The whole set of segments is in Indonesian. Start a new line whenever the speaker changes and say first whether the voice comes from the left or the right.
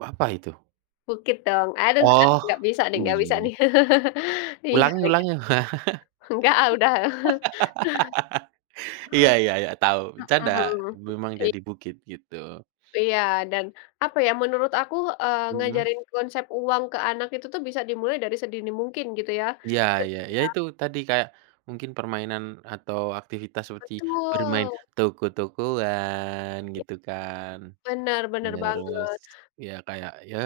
right: Apa itu?
left: Bukit dong, aduh ak
right: Oh,
left: nggak bisa deh, nggak bisa
right: iya.
left: nih. Iya,
right: Ulangi
left: kayak
right: ulangi.
left: gitu. Enggak ah, udah.
right: Iya iya iya, tahu, bercanda.
left: Mhm.
right: Memang
left: Iya.
right: jadi bukit, gitu.
left: Iya, dan apa ya, menurut aku, eee,
right: Mhm.
left: ngajarin konsep uang ke anak itu tuh, bisa dimulai dari sedini mungkin gitu ya,
right: Iya iya, ya
left: ketika
right: itu tadi, kayak mungkin permainan atau aktivitas seperti bermain
left: Betul.
right: toko-tokoan gitu kan.
left: Bener, bener
right: Terus,
left: banget.
right: ya kayak, ya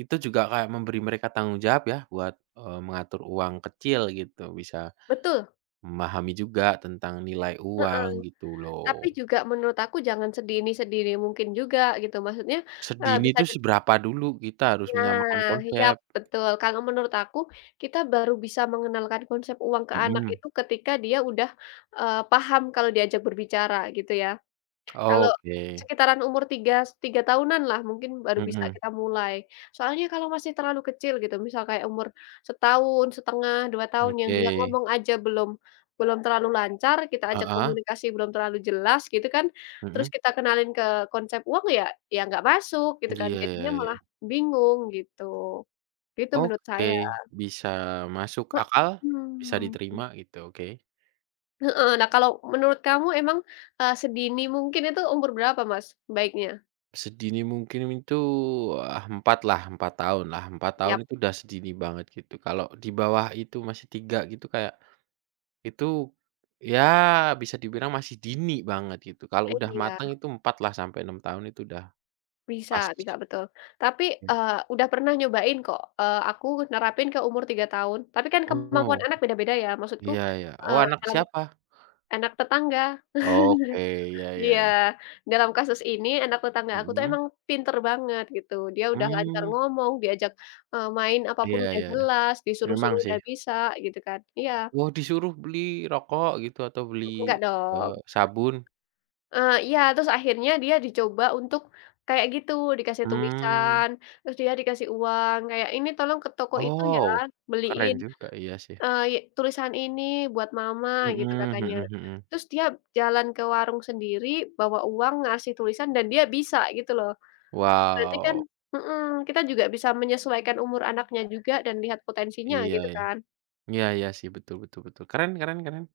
right: itu juga kayak memberi mereka tanggung jawab ya, buat, eee, mengatur uang kecil gitu, bisa
left: Betul.
right: memahami juga tentang nilai
left: Heeh,
right: uang gitu
left: tapi
right: loh.
left: juga menurut aku jangan sedini-sedini mungkin juga gitu, maksudnya, eee,
right: Sedini
left: bisa
right: tuh
left: di
right: seberapa dulu, kita harus menyamakan
left: Nah, yap,
right: konsep.
left: betul. Kalau menurut aku, kita baru bisa mengenalkan konsep uang ke anak
right: Mhm.
left: itu ketika dia udah, eee, paham kalau diajak berbicara gitu ya. Kalau
right: Oke.
left: sekitaran umur 3 s 3 tahunan lah, mungkin baru bisa
right: Mhm.
left: kita mulai. Soalnya kalau masih terlalu kecil gitu, misal kayak umur 1,5 2 tahun, yang dia
right: Oke.
left: ngomong aja belum belum terlalu lancar, kita ajak
right: Heeh.
left: komunikasi belum terlalu jelas, gitu kan, terus
right: Mhm.
left: kita kenalin ke konsep uang ya ya gak masuk gitu kan.
right: Iya iya
left: Jadinya
right: iya.
left: malah bingung gitu. Itu menurut
right: Oke,
left: saya.
right: bisa masuk akal, bisa
left: Mhm.
right: diterima gitu, oke.
left: Heeh, nah kalau menurut kamu emang, eee, sedini mungkin itu umur berapa Mas, baiknya?
right: Sedini mungkin itu ah, 4 lah, 4 tahun lah, 4 tahun
left: Yap.
right: itu udah sedini banget gitu. Kalau di bawah itu masih 3 gitu, kayak, itu, ya bisa dibilang masih dini banget gitu, kalau udah
left: Iya.
right: mateng itu 4 lah sampai 6 tahun itu udah
left: Bisa
right: pas.
left: bisa, betul. Tapi,
right: Ya.
left: eee, udah pernah nyobain kok, eee, aku nerapin ke umur 3 tahun. Tapi kan kemampuan
right: Oh.
left: anak beda-beda ya, maksudku,
right: Iya iya, oh,
left: eee,
right: anak
left: dalam
right: siapa?
left: anak tetangga.
right: Oke, iya
left: Iya,
right: iya.
left: dalam kasus ini anak tetangga aku itu
right: Mhm.
left: emang pinter banget gitu, dia udah lancar
right: Mmm.
left: ngomong, diajak, eee, main
right: Iya
left: apapun udah
right: iya iya,
left: jelas,
right: memang
left: disuruh-suruh
right: sih.
left: udah bisa, gitu kan. Iya.
right: Wah, disuruh beli rokok gitu, atau
left: Nggak
right: beli,
left: dong.
right: eee, sabun?
left: Eee, iya, terus akhirnya dia dicoba untuk kayak gitu, dikasih
right: Mmm.
left: tulisan, terus dia dikasih uang, kayak, "Ini tolong ke toko itu ya,
right: Oh, keren
left: beliin,
right: juga, iya sih.
left: eee, ye tulisan ini buat mama." Gitu
right: Mhm
left: katanya.
right: mhm mhm.
left: Terus dia jalan ke warung sendiri bawa uang ngasih tulisan, dan dia bisa gitu loh. Berarti kan
right: Wow.
left: mhm, kita juga bisa menyesuaikan umur anaknya juga dan lihat potensinya
right: Iya,
left: gitu
right: ya.
left: kan.
right: Iya iya sih, betul betul betul, keren keren keren.